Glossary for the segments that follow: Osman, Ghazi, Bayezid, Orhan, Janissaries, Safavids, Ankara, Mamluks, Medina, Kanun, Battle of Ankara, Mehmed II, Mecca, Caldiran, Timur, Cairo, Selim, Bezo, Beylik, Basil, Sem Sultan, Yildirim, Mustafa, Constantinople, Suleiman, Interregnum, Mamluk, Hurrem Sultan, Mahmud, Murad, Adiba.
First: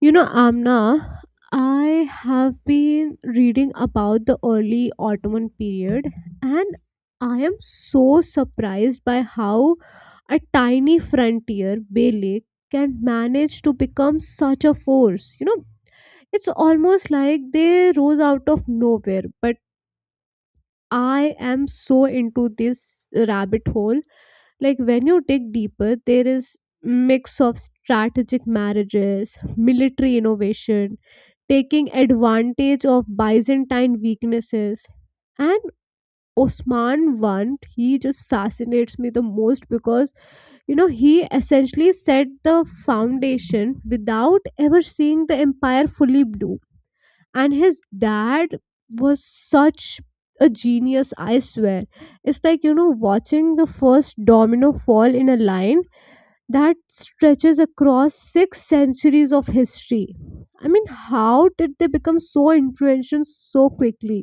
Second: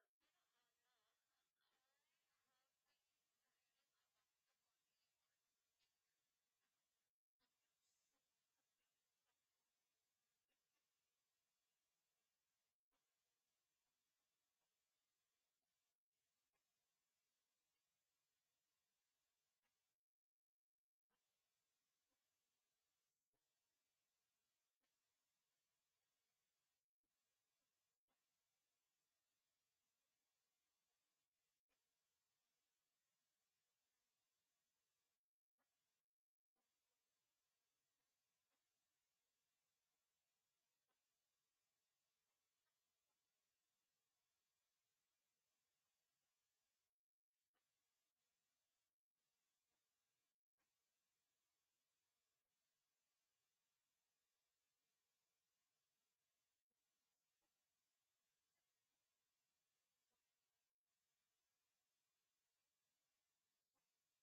Amna, I have been reading about the early Ottoman period, and I am so surprised by how a tiny frontier, Beylik, can manage to become such a force. It's almost like they rose out of nowhere, but I am so into this rabbit hole, like when you dig deeper there is mix of strategic marriages, military innovation, taking advantage of Byzantine weaknesses, and Osman one, he just fascinates me the most because, he essentially set the foundation without ever seeing the empire fully bloom. And his dad was such a genius, I swear. It's like, watching the first domino fall in a line that stretches across six centuries of history. I mean, how did they become so influential so quickly,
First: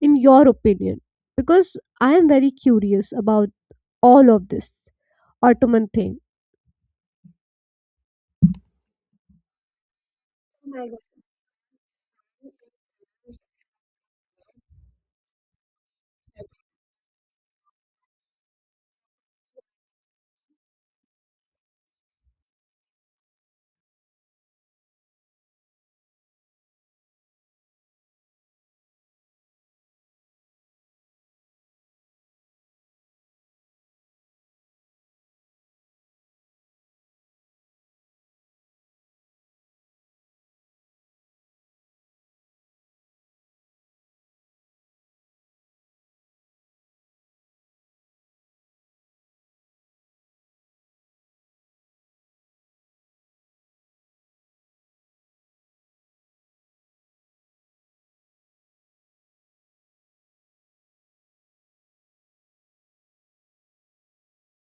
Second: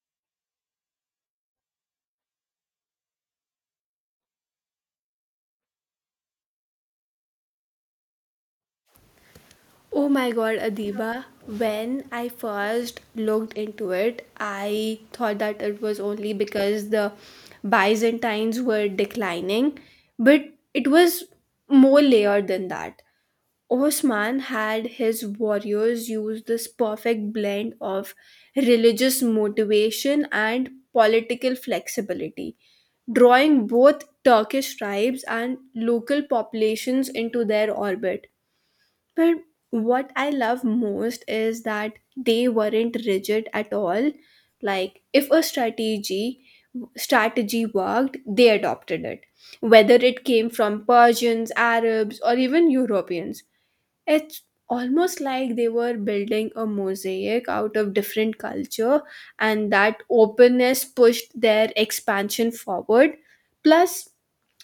in your opinion? Because I am very curious about all of this Ottoman thing. Oh my god, Oh my God. Adiba, when I first looked into it, I thought that it was only because the Byzantines were declining, but it was more layered than that. Osman had his warriors use this perfect blend of religious motivation and political flexibility, drawing both Turkish tribes and local populations into their orbit, but what I love most is that they weren't rigid at all. Like if a strategy worked, they adopted it, whether it came from Persians, Arabs, or even Europeans. It's almost like they were building a mosaic out of different culture, and that openness pushed their expansion forward. Plus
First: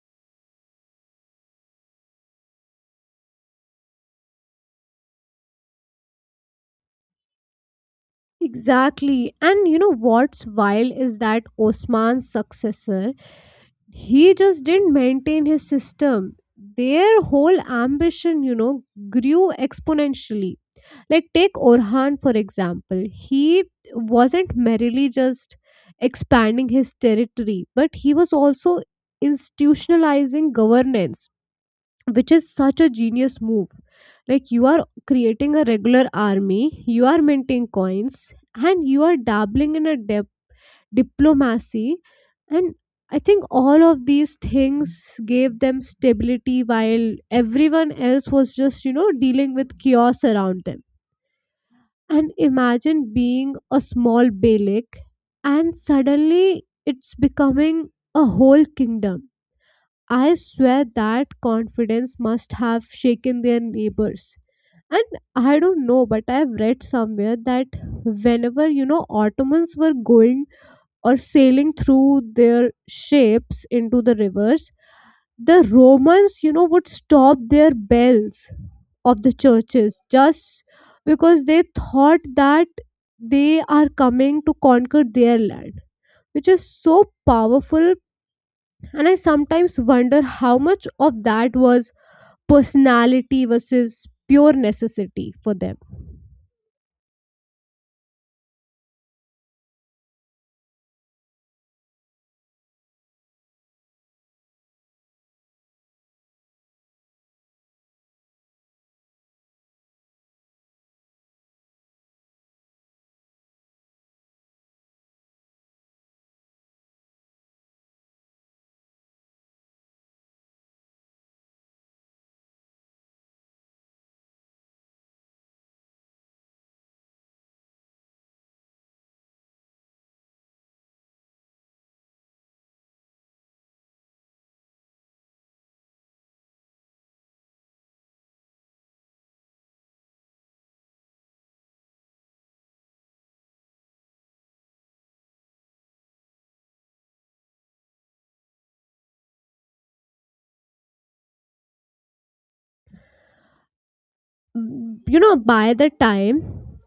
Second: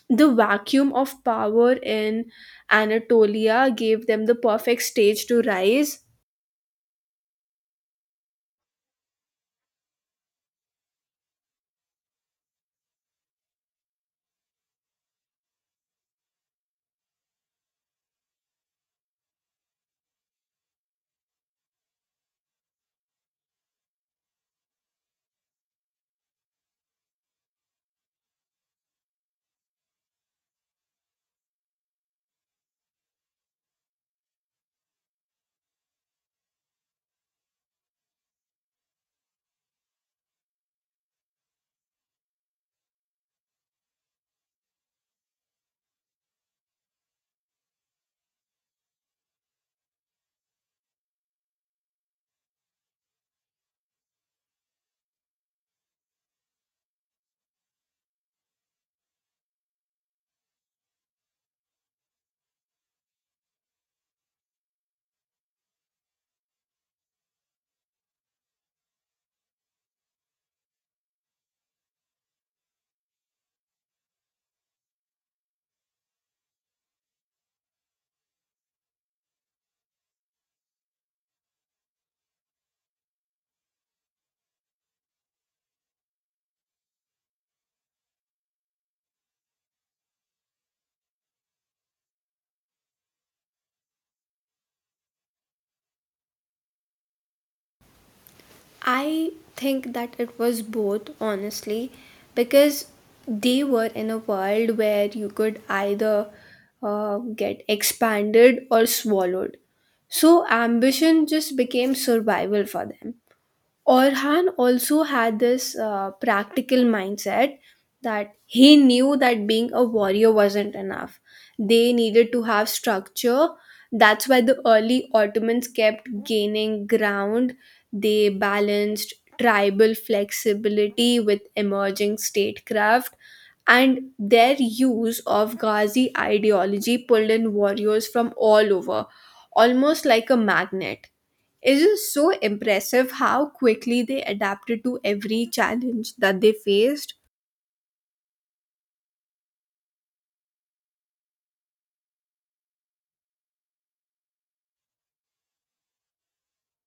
the vacuum of power in Anatolia gave them the perfect stage to rise. Exactly. And you know what's wild is that Osman's successor, he just didn't maintain his system. Their whole ambition, grew exponentially. Like, take Orhan for example, he wasn't merely just expanding his territory, but he was also institutionalizing governance, which is such a genius move. Like, you are creating a regular army, you are minting coins, and you are dabbling in a diplomacy. And I think all of these things gave them stability while everyone else was just, dealing with chaos around them. And imagine being a small beylik and suddenly it's becoming a whole kingdom. I swear that confidence must have shaken their neighbors. And I don't know, but I've read somewhere that whenever, Ottomans were going or sailing through their ships into the rivers, the Romans, would stop their bells of the churches just because they thought that they are coming to conquer their land, which is so powerful. And I sometimes wonder how much of that was personality versus pure necessity for them. I think that it was both, honestly, because they were in a world where you could either get expanded or swallowed. So ambition just became survival for them. Orhan also had this practical mindset, that he knew that being a warrior wasn't enough. They needed to have structure. That's why the early Ottomans kept gaining ground. They balanced tribal flexibility with emerging statecraft, and their use of Ghazi ideology pulled in warriors from all over, almost like a magnet. It is so impressive how quickly they adapted to every challenge that they faced. By the time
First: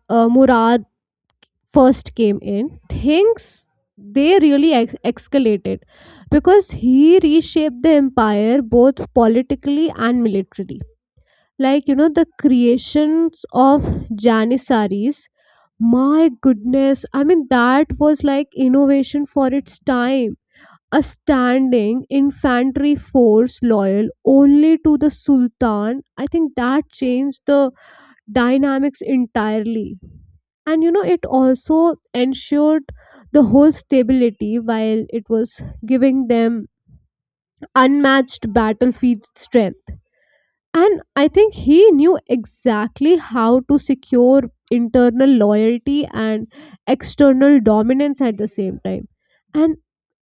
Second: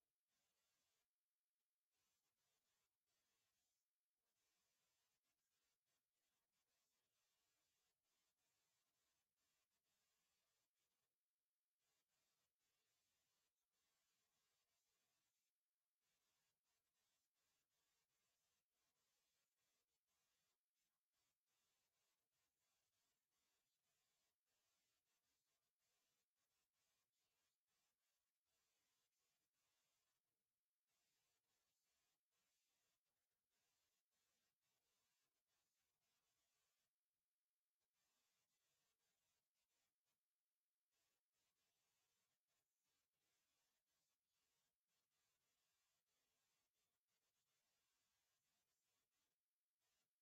Murad first came in, things, they really escalated because he reshaped the empire both politically and militarily. Like, the creations of Janissaries, my goodness, I mean, that was like innovation for its time. A standing infantry force loyal only to the Sultan, I think that changed the dynamics entirely. And it also ensured the whole stability while it was giving them unmatched battlefield strength. And I think he knew exactly how to secure internal loyalty and external dominance at the same time. And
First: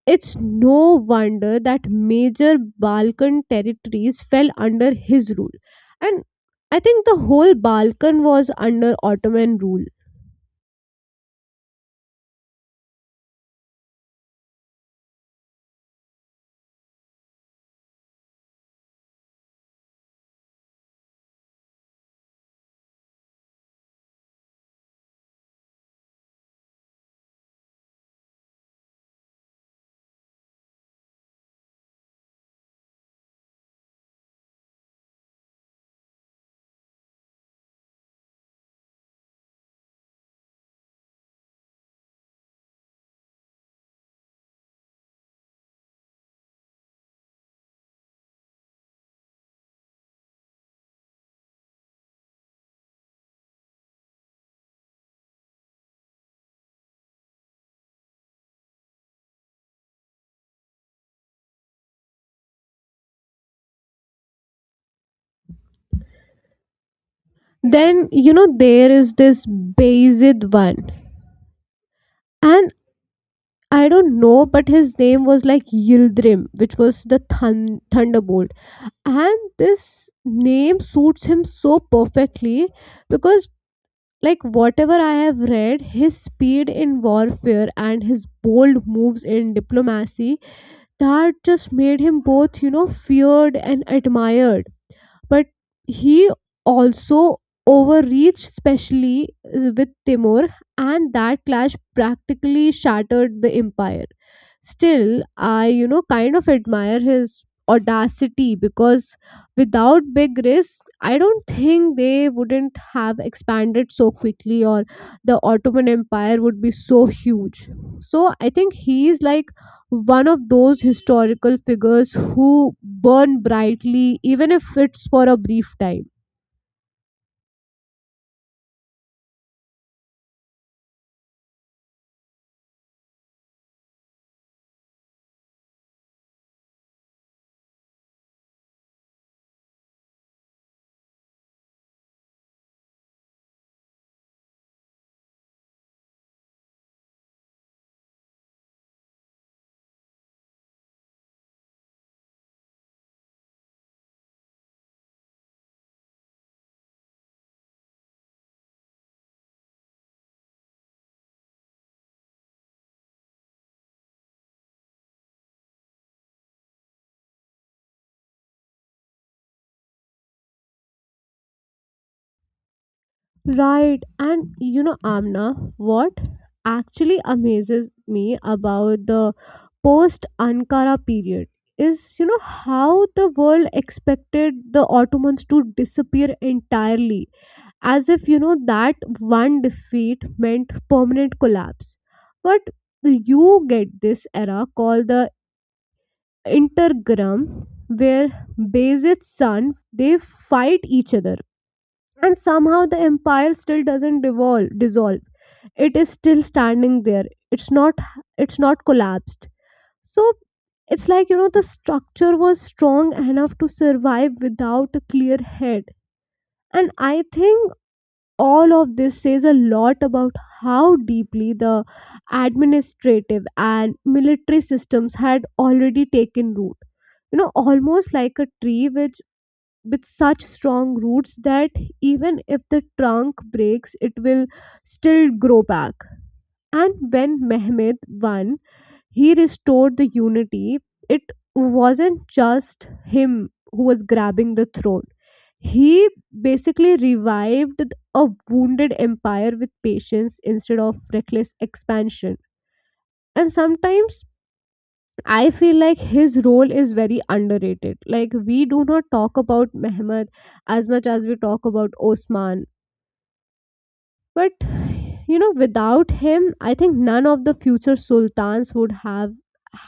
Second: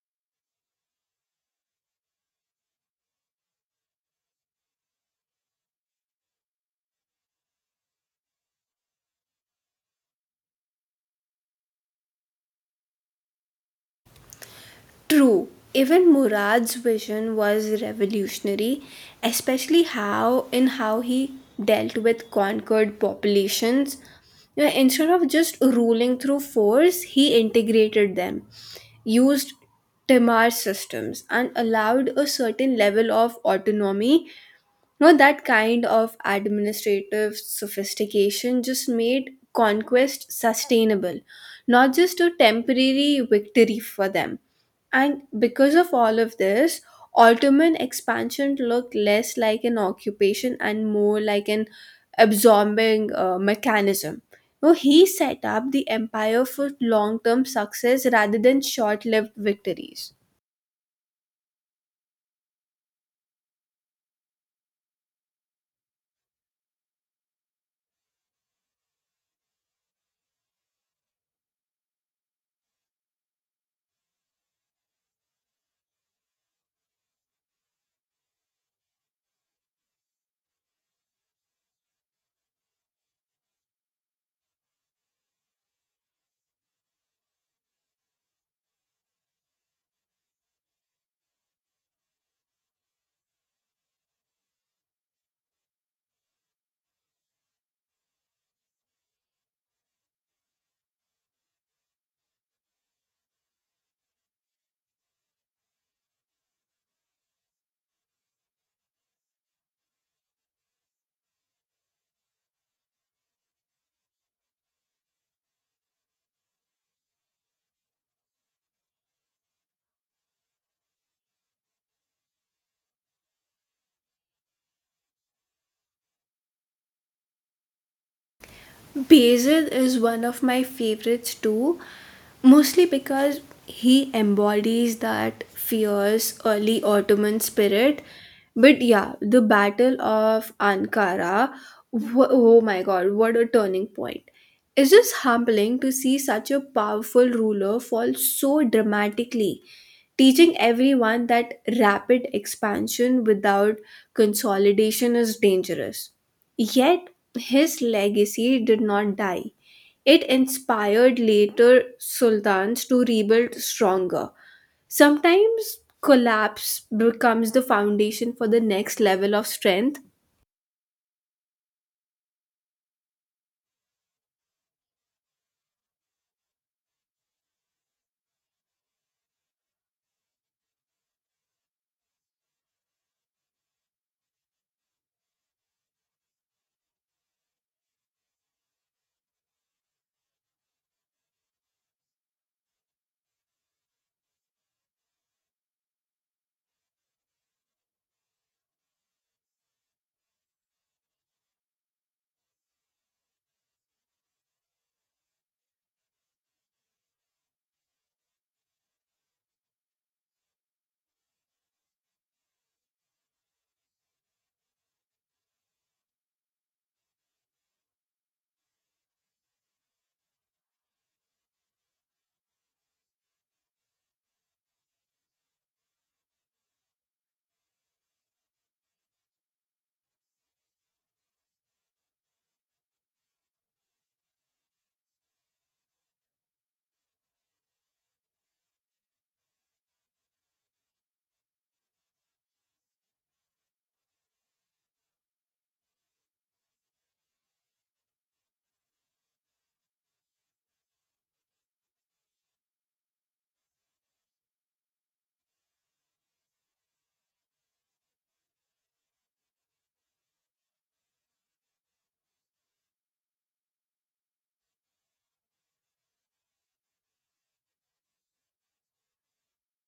it's no wonder that major Balkan territories fell under his rule. And I think the whole Balkan was under Ottoman rule. True, even Murad's vision was revolutionary, especially how he dealt with conquered populations. You know, instead of just ruling through force, he integrated them, used Timar systems, and allowed a certain level of autonomy. No, that kind of administrative sophistication just made conquest sustainable, not just a temporary victory for them. And because of all of this, Ottoman expansion looked less like an occupation and more like an absorbing mechanism. No, he set up the empire for long term success rather than short lived victories. Then, there is this Bayezid one. And I don't know, but his name was like Yildirim, which was the Thunderbolt. And this name suits him so perfectly because, like, whatever I have read, his speed in warfare and his bold moves in diplomacy, that just made him both, feared and admired. But he also overreached, especially with Timur, and that clash practically shattered the empire. Still, I, kind of admire his audacity because without big risks, I don't think they wouldn't have expanded so quickly, or the Ottoman Empire would be so huge. So I think he's like one of those historical figures who burn brightly even if it's for a brief time. Basil is one of my favorites too, mostly because he embodies that fierce early Ottoman spirit. But yeah, the Battle of Ankara, oh my god, what a turning point! It's just humbling to see such a powerful ruler fall so dramatically, teaching everyone that rapid expansion without consolidation is dangerous. Yet his legacy did not die. It inspired later sultans to rebuild stronger. Sometimes collapse becomes the foundation for the next level of strength. Right. And Amna, what actually amazes me about the post Ankara period is, how the world expected the Ottomans to disappear entirely, as if, that one defeat meant permanent collapse. But you get this era called the Intergram, where Bayezid's son, they fight each other, and somehow the empire still doesn't devolve dissolve. It is still standing there. it's not it's not collapsed. So it's like, the structure was strong enough to survive without a clear head. And I think all of this says a lot about how deeply the administrative and military systems had already taken root. Almost like a tree which, with such strong roots that even if the trunk breaks, it will still grow back. And when Mehmed I, he restored the unity, it wasn't just him who was grabbing the throne. He basically revived a wounded empire with patience instead of reckless expansion. And sometimes I feel like his role is very underrated. Like, we do not talk about Mehmed as much as we talk about Osman. But without him, I think none of the future sultans would have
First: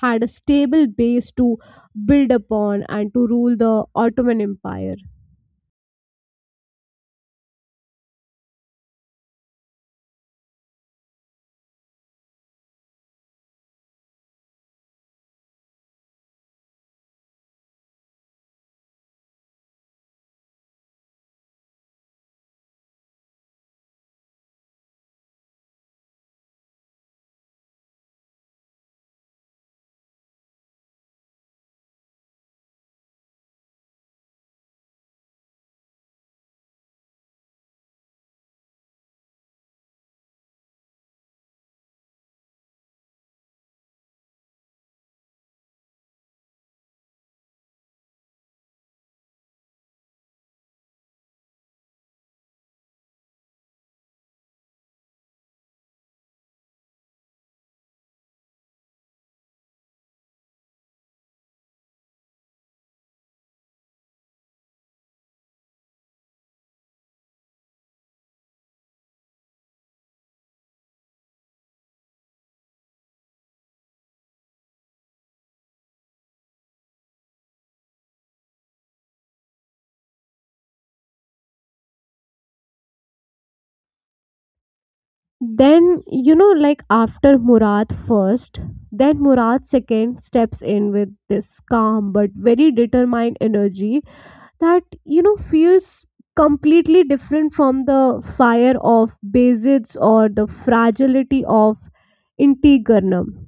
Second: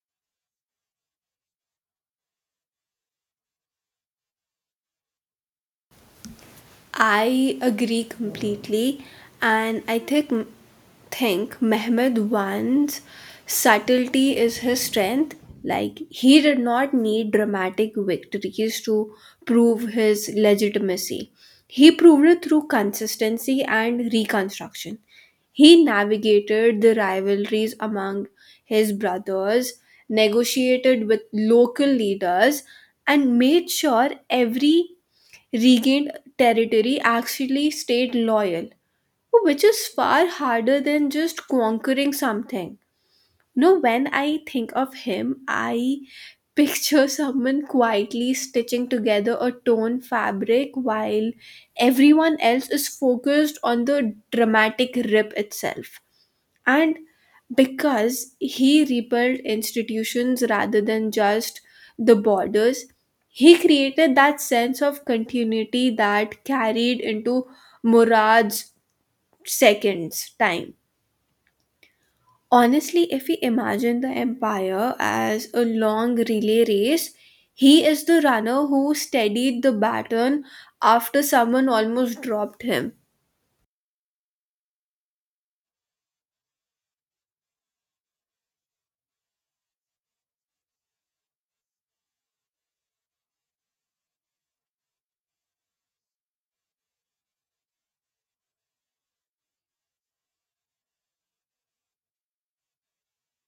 had a stable base to build upon and to rule the Ottoman Empire. I agree completely, and I think Mehmed Wan's subtlety is his strength. Like he did not need dramatic victories to prove his legitimacy. He proved it through consistency and reconstruction. He navigated the rivalries among his brothers, negotiated with local leaders, and made sure every regained territory actually stayed loyal, which is far harder than just conquering something. No, when I think of him, I picture someone quietly stitching together a torn fabric while everyone else is focused on the dramatic rip itself. And because he rebuilt institutions rather than just the borders, he created that sense of continuity that carried into Murad's second's time. Honestly, if we imagine the empire as a long relay race, he is the runner who steadied the baton after someone almost dropped him. Then like after Murad first, then Murad second steps in with this calm but very determined energy that, feels completely different from the fire of Bezid's or the fragility of Intigernum,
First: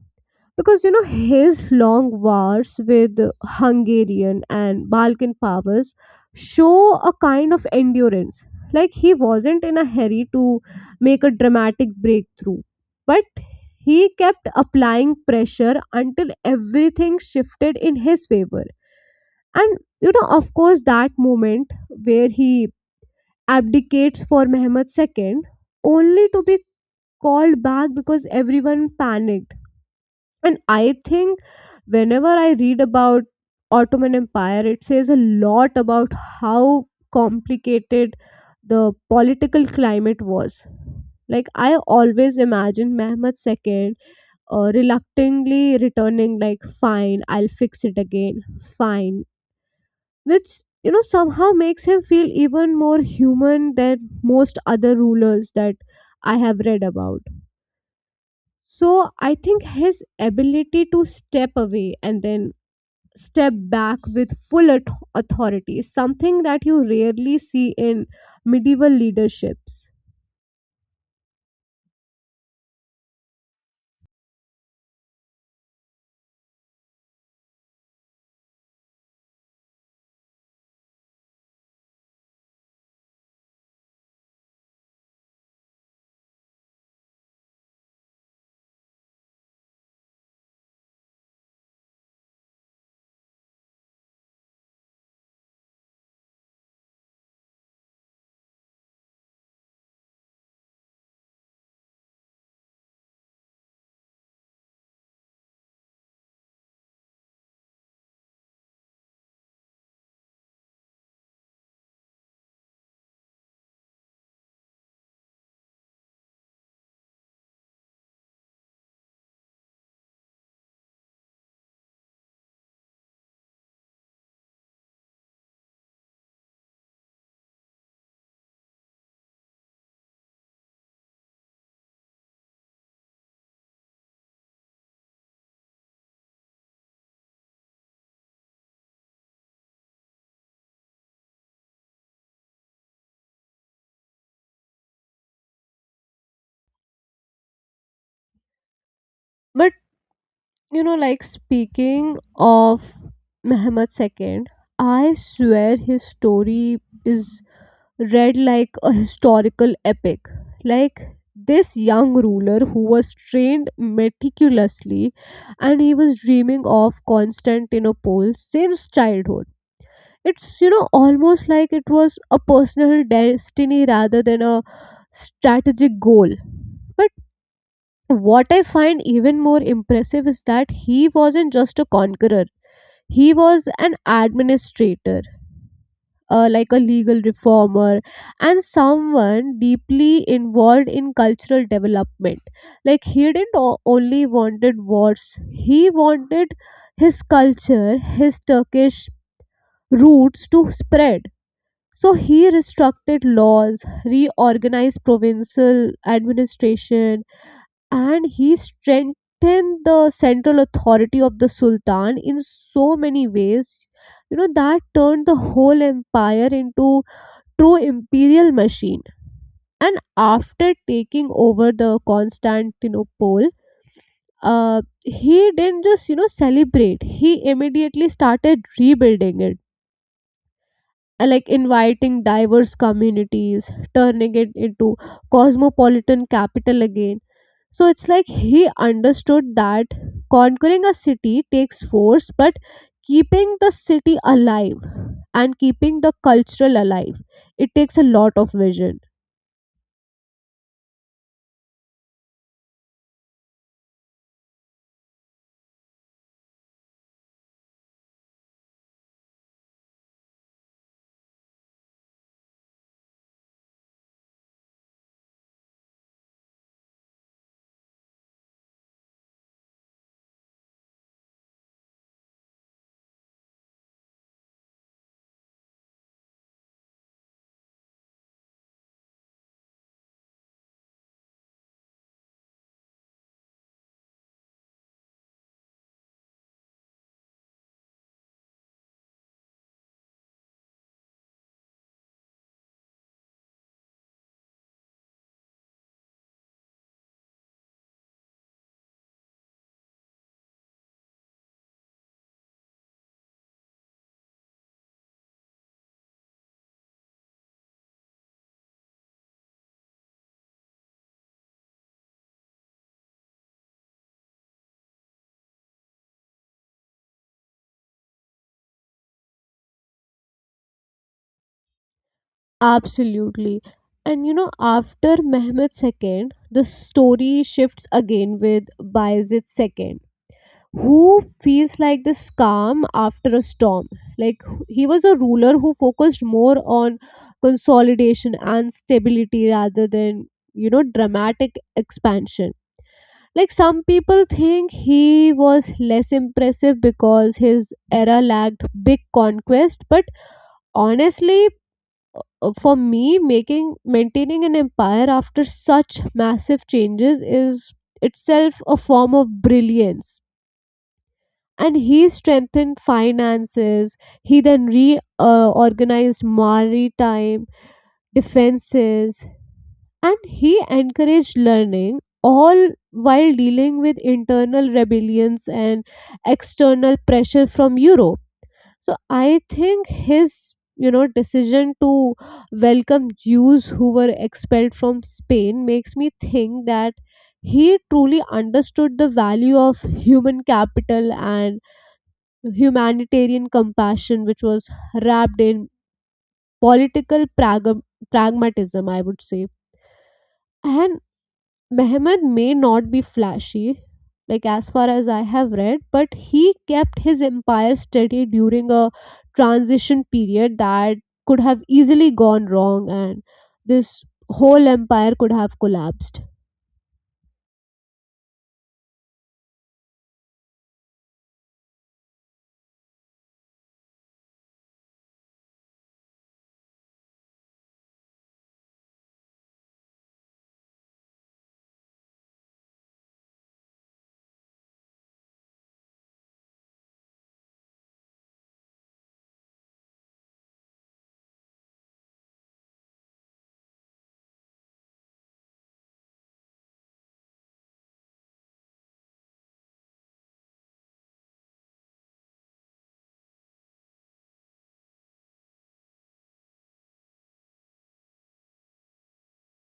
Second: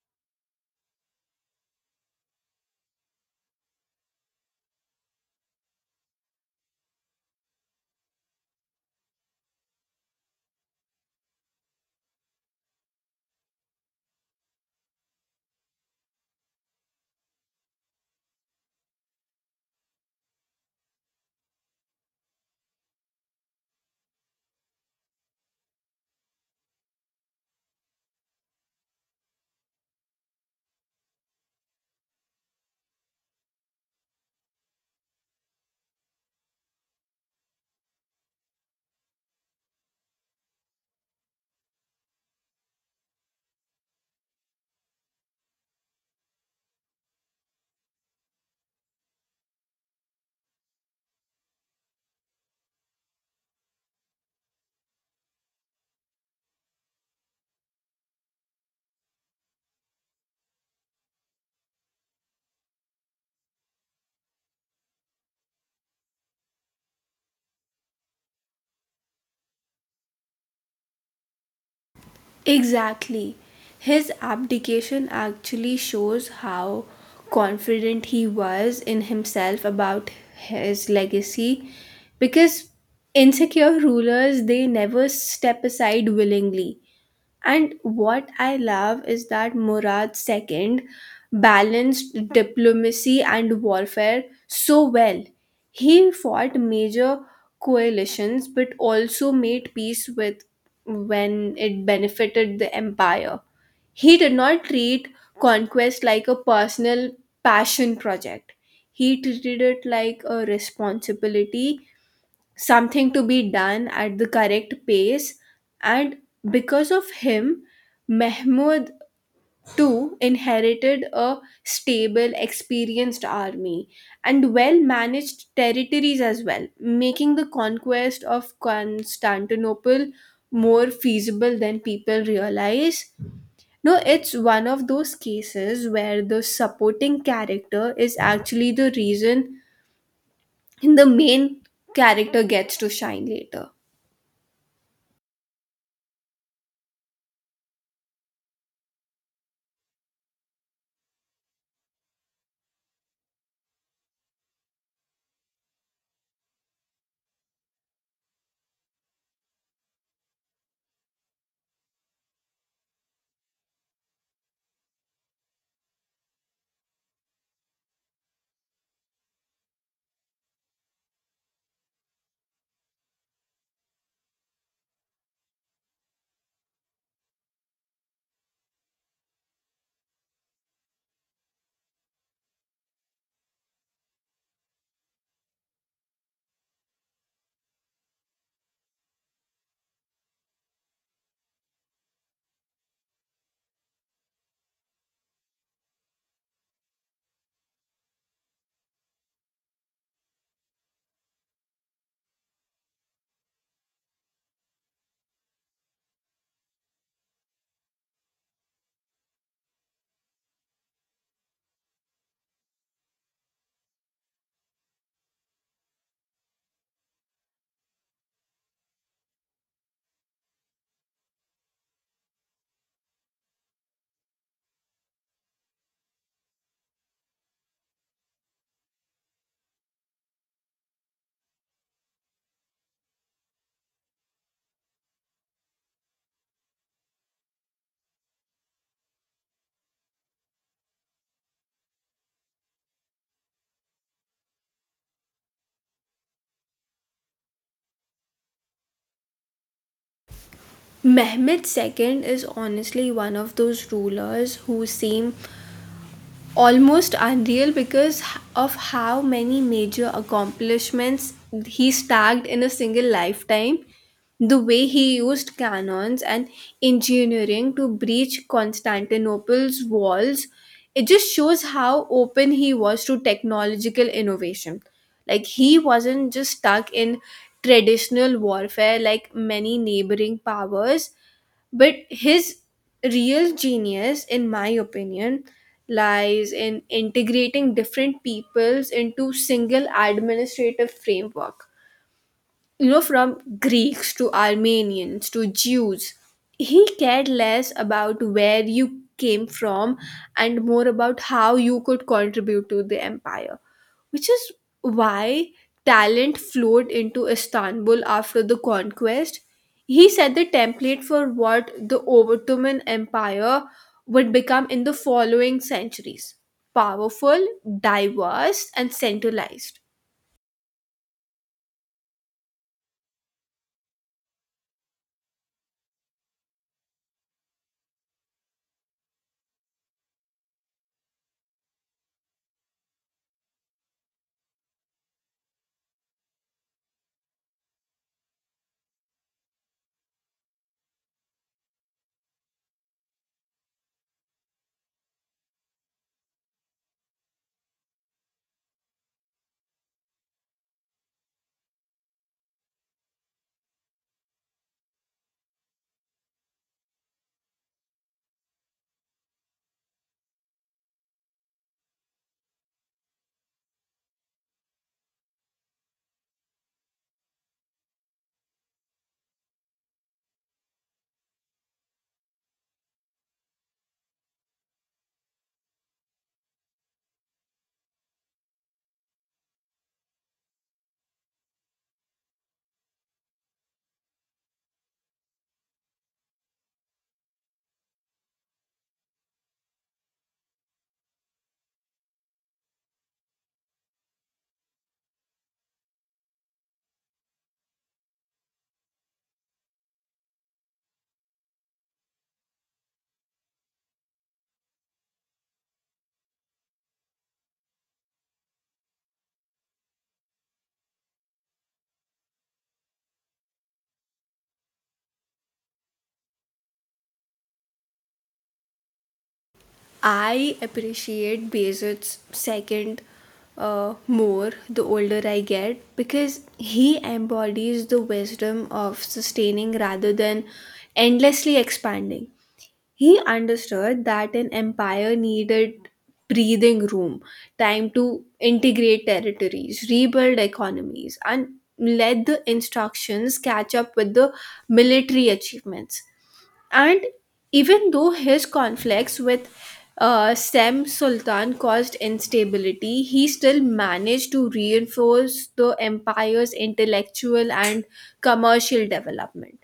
because his long wars with Hungarian and Balkan powers show a kind of endurance. Like, he wasn't in a hurry to make a dramatic breakthrough, but he kept applying pressure until everything shifted in his favor. And of course that moment where he abdicates for Mehmed II, only to be called back because everyone panicked. And I think whenever I read about Ottoman Empire, it says a lot about how complicated the political climate was. Like, I always imagine Mehmed II reluctantly returning, like, fine, I'll fix it again, fine. Which, somehow makes him feel even more human than most other rulers that I have read about. So I think his ability to step away and then step back with full authority, something that you rarely see in medieval leaderships. Exactly. His abdication actually shows how confident he was in himself about his legacy, because insecure rulers they never step aside willingly. And what I love is that Murad II balanced diplomacy and warfare so well. He fought major coalitions but also made peace with when it benefited the empire. He did not treat conquest like a personal passion project. He treated it like a responsibility, something to be done at the correct pace. And because of him, Mahmud too inherited a stable, experienced army and well managed territories as well, making the conquest of Constantinople more feasible than people realize. No, it's one of those cases where the supporting character is actually the reason the main character gets to shine later. But like speaking of Mehmed II, I swear his story is read like a historical epic. Like, this young ruler who was trained meticulously and he was dreaming of Constantinople since childhood. It's, almost like it was a personal destiny rather than a strategic goal. But what I find even more impressive is that he wasn't just a conqueror, he was an administrator, like a legal reformer, and someone deeply involved in cultural development. Like, he didn't only wanted wars, he wanted his culture, his Turkish roots to spread. So he restructured laws, reorganized provincial administration, and he strengthened the central authority of the Sultan in so many ways. That turned the whole empire into true imperial machine. And after taking over the Constantinople, he didn't just, celebrate. He immediately started rebuilding it, like inviting diverse communities, turning it into cosmopolitan capital again. So it's like he understood that conquering a city takes force, but keeping the city alive and keeping the cultural alive, it takes a lot of vision. Mehmed II is honestly one of those rulers who seem almost unreal because of how many major accomplishments he stacked in a single lifetime. The way he used cannons and engineering to breach Constantinople's walls, it just shows how open he was to technological innovation. Like, he wasn't just stuck in traditional warfare like many neighboring powers, but his real genius in my opinion lies in integrating different peoples into single administrative framework, you know, from Greeks to Armenians to Jews. He cared less about where you came from and more about how you could contribute to the empire, which is why talent flowed into Istanbul after the conquest. He set the template for what the Ottoman Empire would become in the following centuries: powerful, diverse, and centralized. Absolutely. And after Mehmed II, the story shifts again with Bayezid II, who feels like this calm after a storm. Like, he was a ruler who focused more on consolidation and stability rather than, dramatic expansion. Like, some people think he was less impressive because his era lacked big conquest, but honestly, for me, making maintaining an empire after such massive changes is itself a form of brilliance. And he strengthened finances. He then reorganized maritime defenses, and he encouraged learning, all while dealing with internal rebellions and external pressure from Europe. So I think his, decision to welcome Jews who were expelled from Spain makes me think that he truly understood the value of human capital and humanitarian compassion, which was wrapped in political pragmatism, I would say. And Mehmed may not be flashy, like, as far as I have read, but he kept his empire steady during a transition period that could have easily gone wrong, and this whole empire could have collapsed. I appreciate Bezo's second more the older I get, because he embodies the wisdom of sustaining rather than endlessly expanding. He understood that an empire needed breathing room, time to integrate territories, rebuild economies, and let the instructions catch up with the military achievements. And even though his conflicts with Sem Sultan caused instability, he still managed to reinforce the empire's intellectual and commercial development.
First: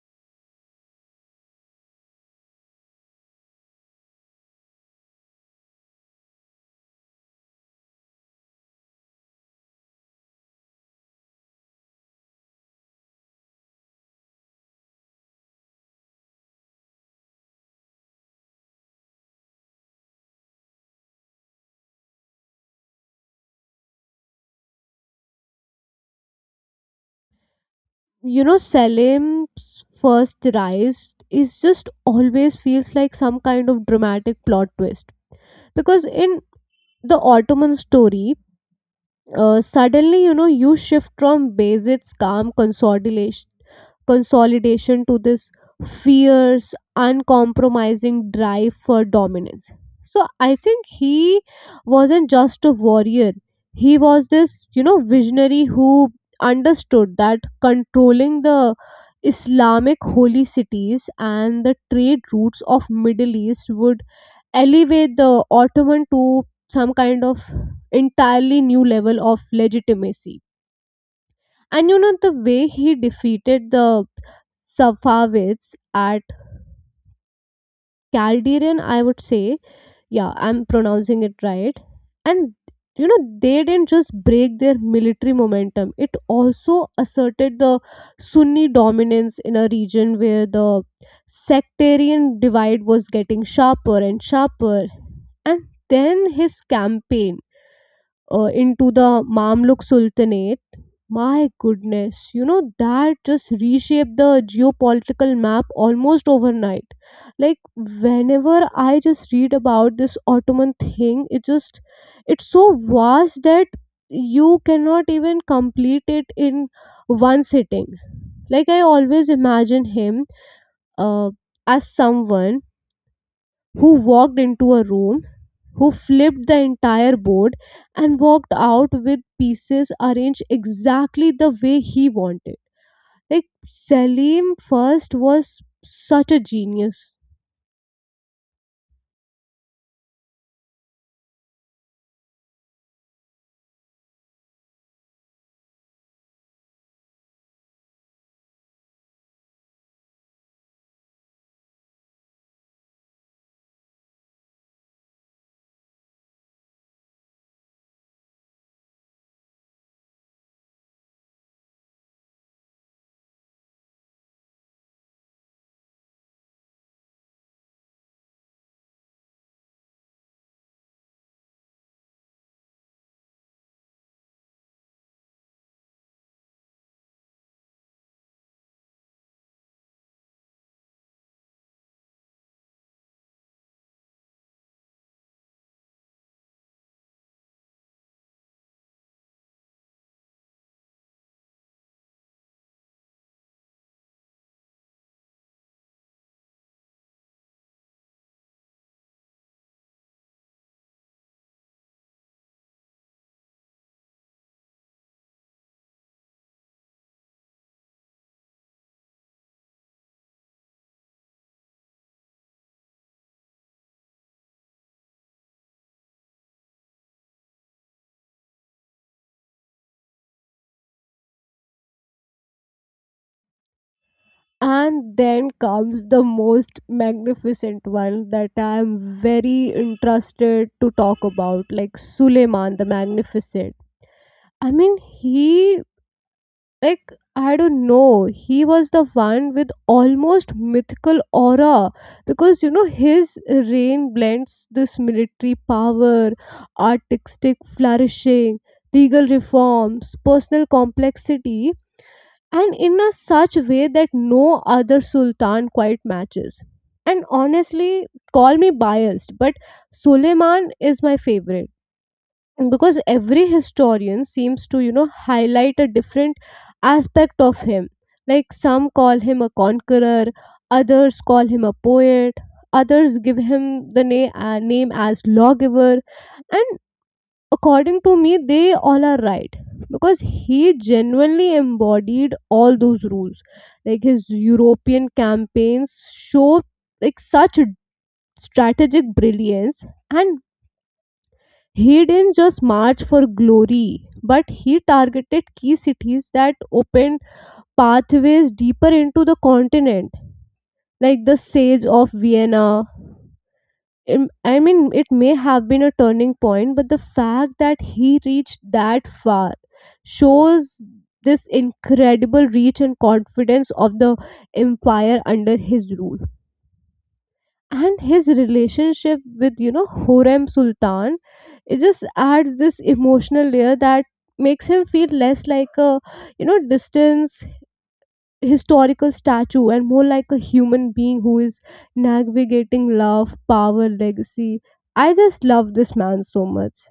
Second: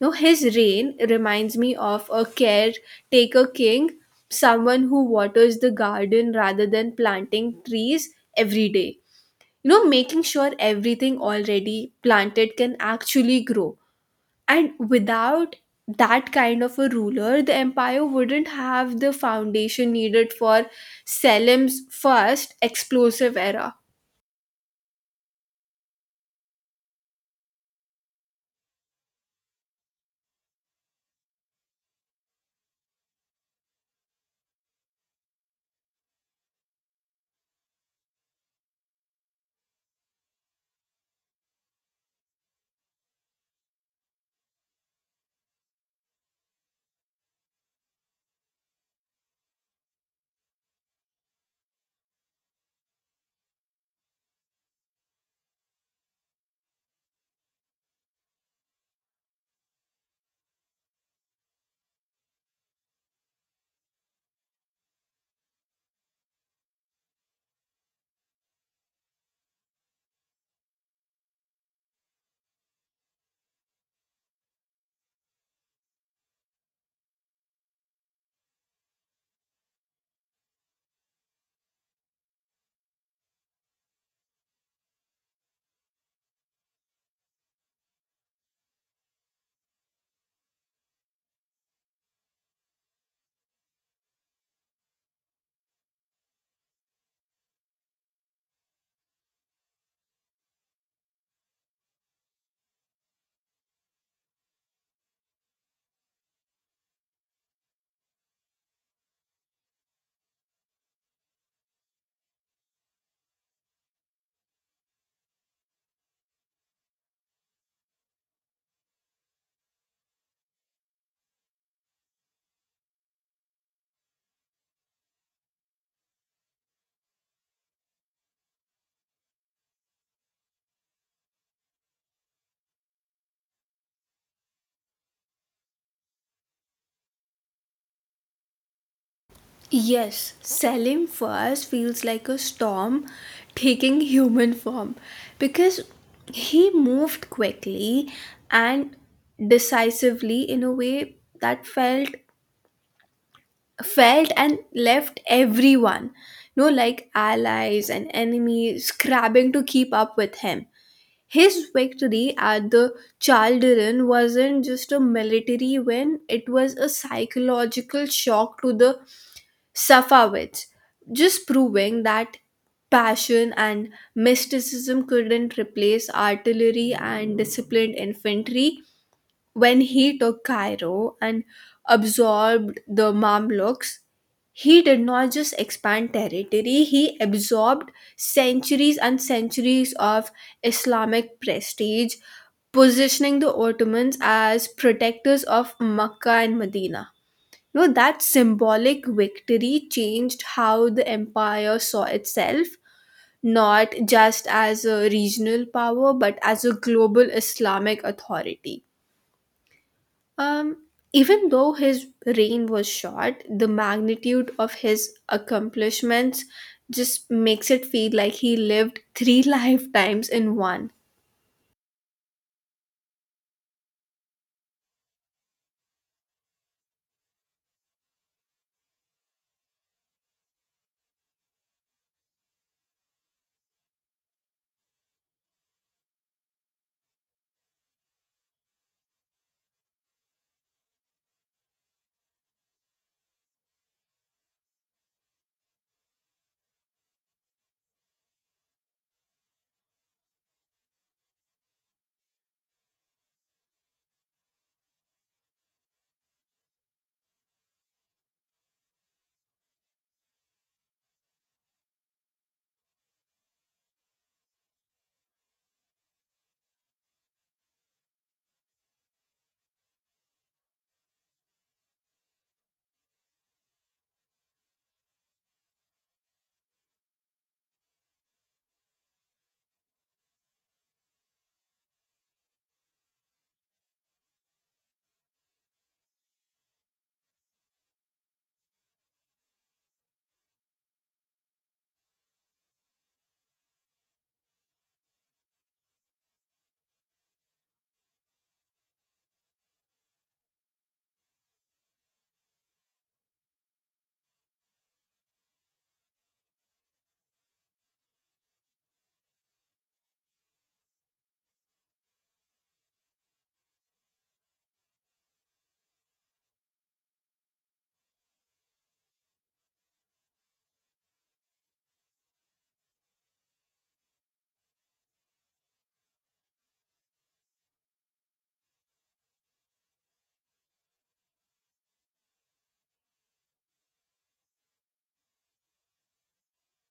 Now, his reign reminds me of a caretaker king, someone who waters the garden rather than planting trees every day. You know, making sure everything already planted can actually grow. And without that kind of a ruler, the empire wouldn't have the foundation needed for Selim's first explosive era. Selim's first rise is just always feels like some kind of dramatic plot twist because in the Ottoman story, suddenly, you shift from Basit's calm consolidation to this fierce uncompromising drive for dominance. So I think he wasn't just a warrior, he was this, visionary who understood that controlling the Islamic holy cities and the trade routes of Middle East would elevate the Ottoman to some kind of entirely new level of legitimacy. And the way he defeated the Safavids at Calderian, I would say, yeah, I'm pronouncing it right. And they didn't just break their military momentum, it also asserted the Sunni dominance in a region where the sectarian divide was getting sharper and sharper. And then his campaign into the Mamluk Sultanate. My goodness, that just reshaped the geopolitical map almost overnight. Like, whenever I just read about this Ottoman thing, it just, it's so vast that you cannot even complete it in one sitting. Like, I always imagine him uh, as someone who walked into a room, who flipped the entire board, and walked out with pieces arranged exactly the way he wanted. Like Selim first was such a genius. Yes, Selim first feels like a storm taking human form because he moved quickly and decisively in a way that felt and left everyone, you know, like allies and enemies scrabbling to keep up with him. His victory at the Chaldiran wasn't just a military win, it was a psychological shock to the Safavids, just proving that passion and mysticism couldn't replace artillery and disciplined infantry. When he took Cairo and absorbed the Mamluks, he did not just expand territory, he absorbed centuries and centuries of Islamic prestige, positioning the Ottomans as protectors of Mecca and Medina. You know, that symbolic victory changed how the empire saw itself, not just as a regional power, but as a global Islamic authority. Um, Even though his reign was short, the magnitude of his accomplishments just makes it feel like he lived three lifetimes in one. And then comes the most magnificent one that I am very interested to talk about, like Suleiman the Magnificent. I mean, he, like, I don't know, he was the one with almost mythical aura, because his reign blends this military power, artistic flourishing, legal reforms, personal complexity, and in a such way that no other sultan quite matches. And honestly, call me biased, but Suleiman is my favorite. And because every historian seems to, highlight a different aspect of him, like, some call him a conqueror, others call him a poet, others give him the name as lawgiver. And according to me, they all are right because he genuinely embodied all those rules. Like, his European campaigns show like such strategic brilliance, and he didn't just march for glory, but he targeted key cities that opened pathways deeper into the continent, like the Siege of Vienna. I mean, it may have been a turning point, but the fact that he reached that far shows this incredible reach and confidence of the empire under his rule. And his relationship with, Horem Sultan, it just adds this emotional layer that makes him feel less like a, distance historical statue and more like a human being who is navigating love, power, legacy. I just love this man so much.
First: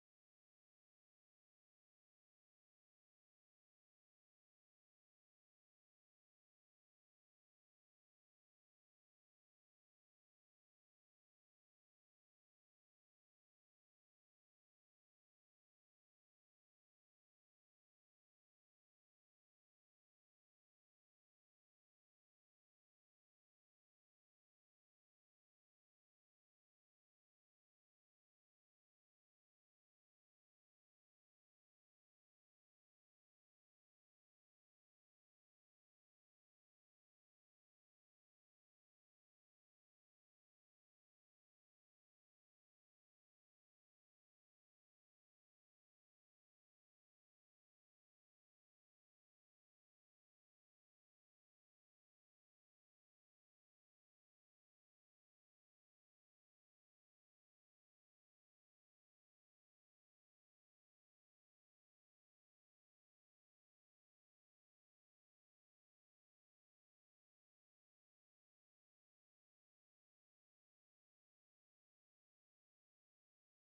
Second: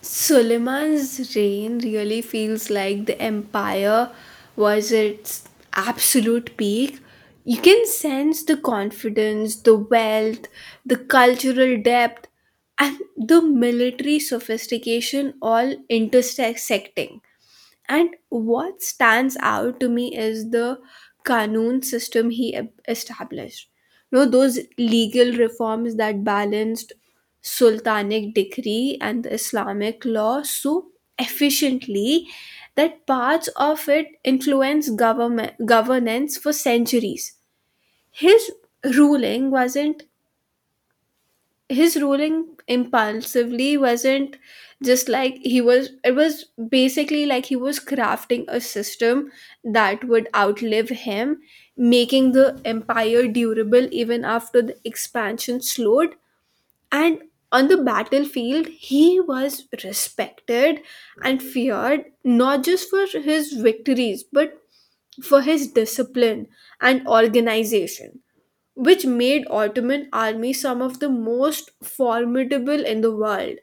Suleiman's reign really feels like the empire was its absolute peak. You can sense the confidence, the wealth, the cultural depth, and the military sophistication all intersecting. And what stands out to me is the Kanun system he established. You know, those legal reforms that balanced Sultanic decree and the Islamic law so efficiently that parts of it influenced government governance for centuries. His ruling wasn't his ruling impulsively wasn't just like he was, it was basically like he was crafting a system that would outlive him, making the empire durable even after the expansion slowed. And on the battlefield he was respected and feared not just for his victories but for his discipline and organization, which made Ottoman army some of the most formidable in the world.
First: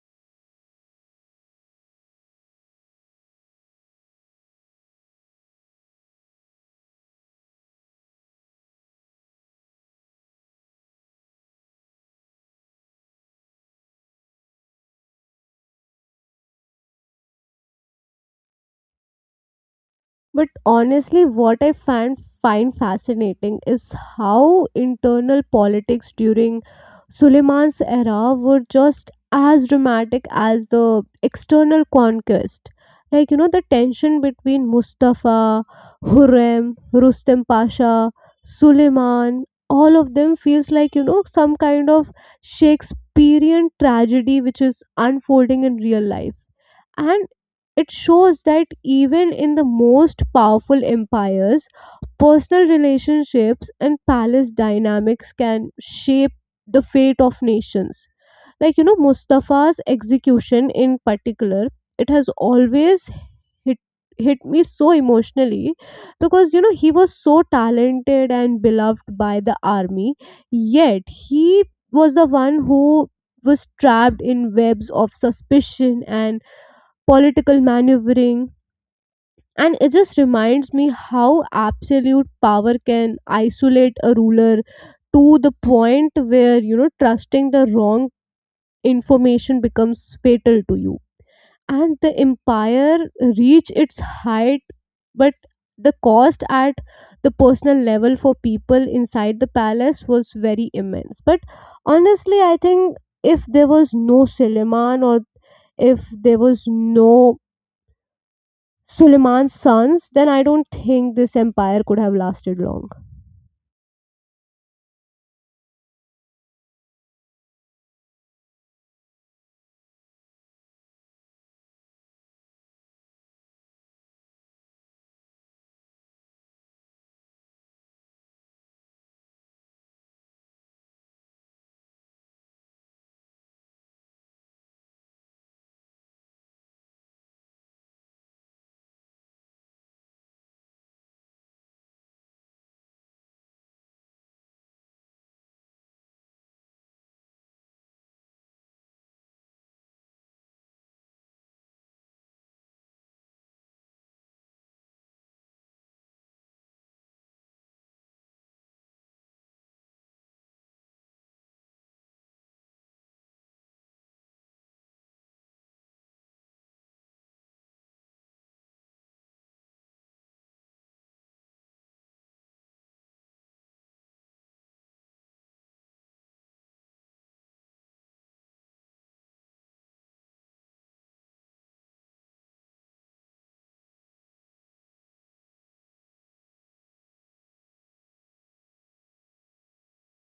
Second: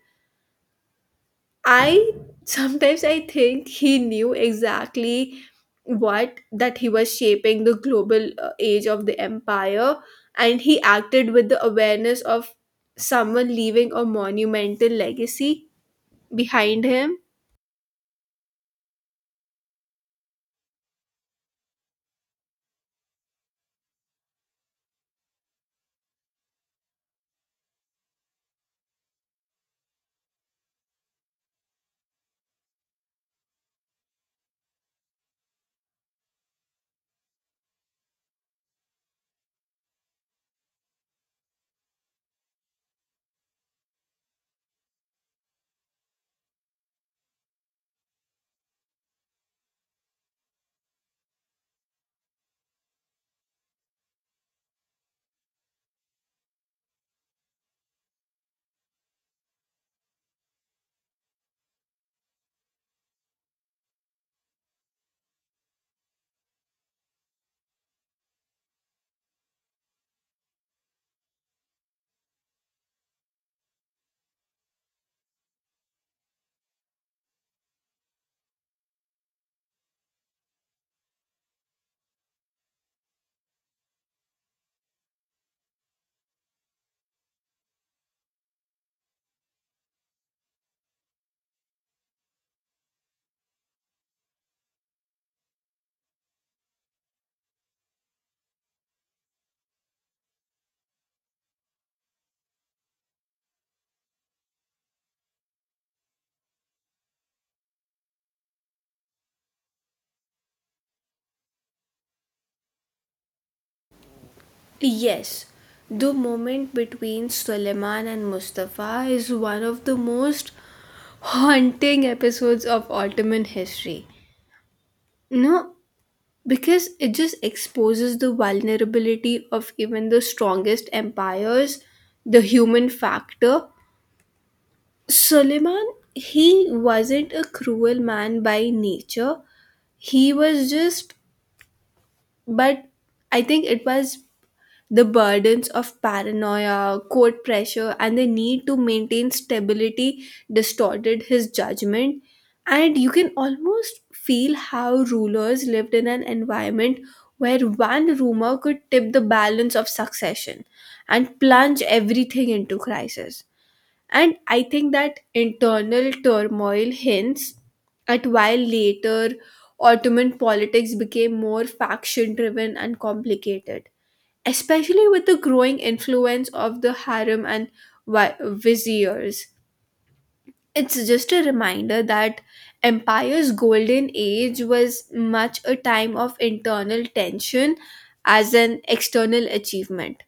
I sometimes I think he knew exactly what that he was shaping the global age of the empire, and he acted with the awareness of someone leaving a monumental legacy behind him. But honestly, what I find fascinating is how internal politics during Suleiman's era were just as dramatic as the external conquest. Like, the tension between Mustafa, Hurrem, Rustem Pasha, Suleiman, all of them feels like, some kind of Shakespearean tragedy which is unfolding in real life. And it shows that even in the most powerful empires, personal relationships and palace dynamics can shape the fate of nations. Like Mustafa's execution in particular, it has always hit hit me so emotionally, because he was so talented and beloved by the army, yet he was the one who was trapped in webs of suspicion and political maneuvering. And it just reminds me how absolute power can isolate a ruler to the point where, trusting the wrong information becomes fatal to you. And the empire reached its height, but the cost at the personal level for people inside the palace was very immense. But honestly, I think if there was no Suleiman, or if there was no Suleiman's sons, then I don't think this empire could have lasted long. Yes, the moment between Suleiman and Mustafa is one of the most haunting episodes of Ottoman history. No, because it just exposes the vulnerability of even the strongest empires, the human factor. Suleiman, he wasn't a cruel man by nature. He was just, but I think it was the burdens of paranoia, court pressure, and the need to maintain stability distorted his judgment. And you can almost feel how rulers lived in an environment where one rumor could tip the balance of succession and plunge everything into crisis. And I think that internal turmoil hints at why later Ottoman politics became more faction driven and complicated, especially with the growing influence of the harem and viziers. It's just a reminder that empire's golden age was much a time of internal tension as an external achievement.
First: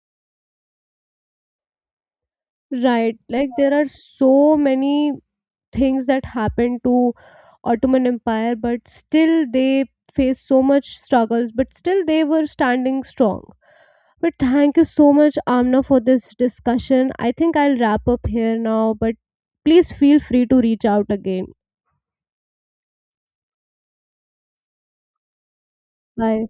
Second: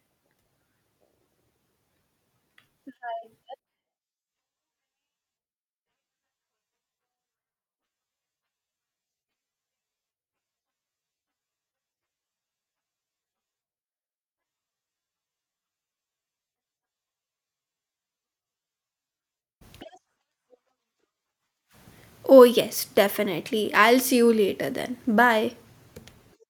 Right, like there are so many things that happened to Ottoman Empire, but still they faced so much struggles, but still they were standing strong. But thank you so much, Amna, for this discussion. I think I'll wrap up here now, but please feel free to reach out again. Oh yes, definitely. I'll see you later then. Bye. Bye.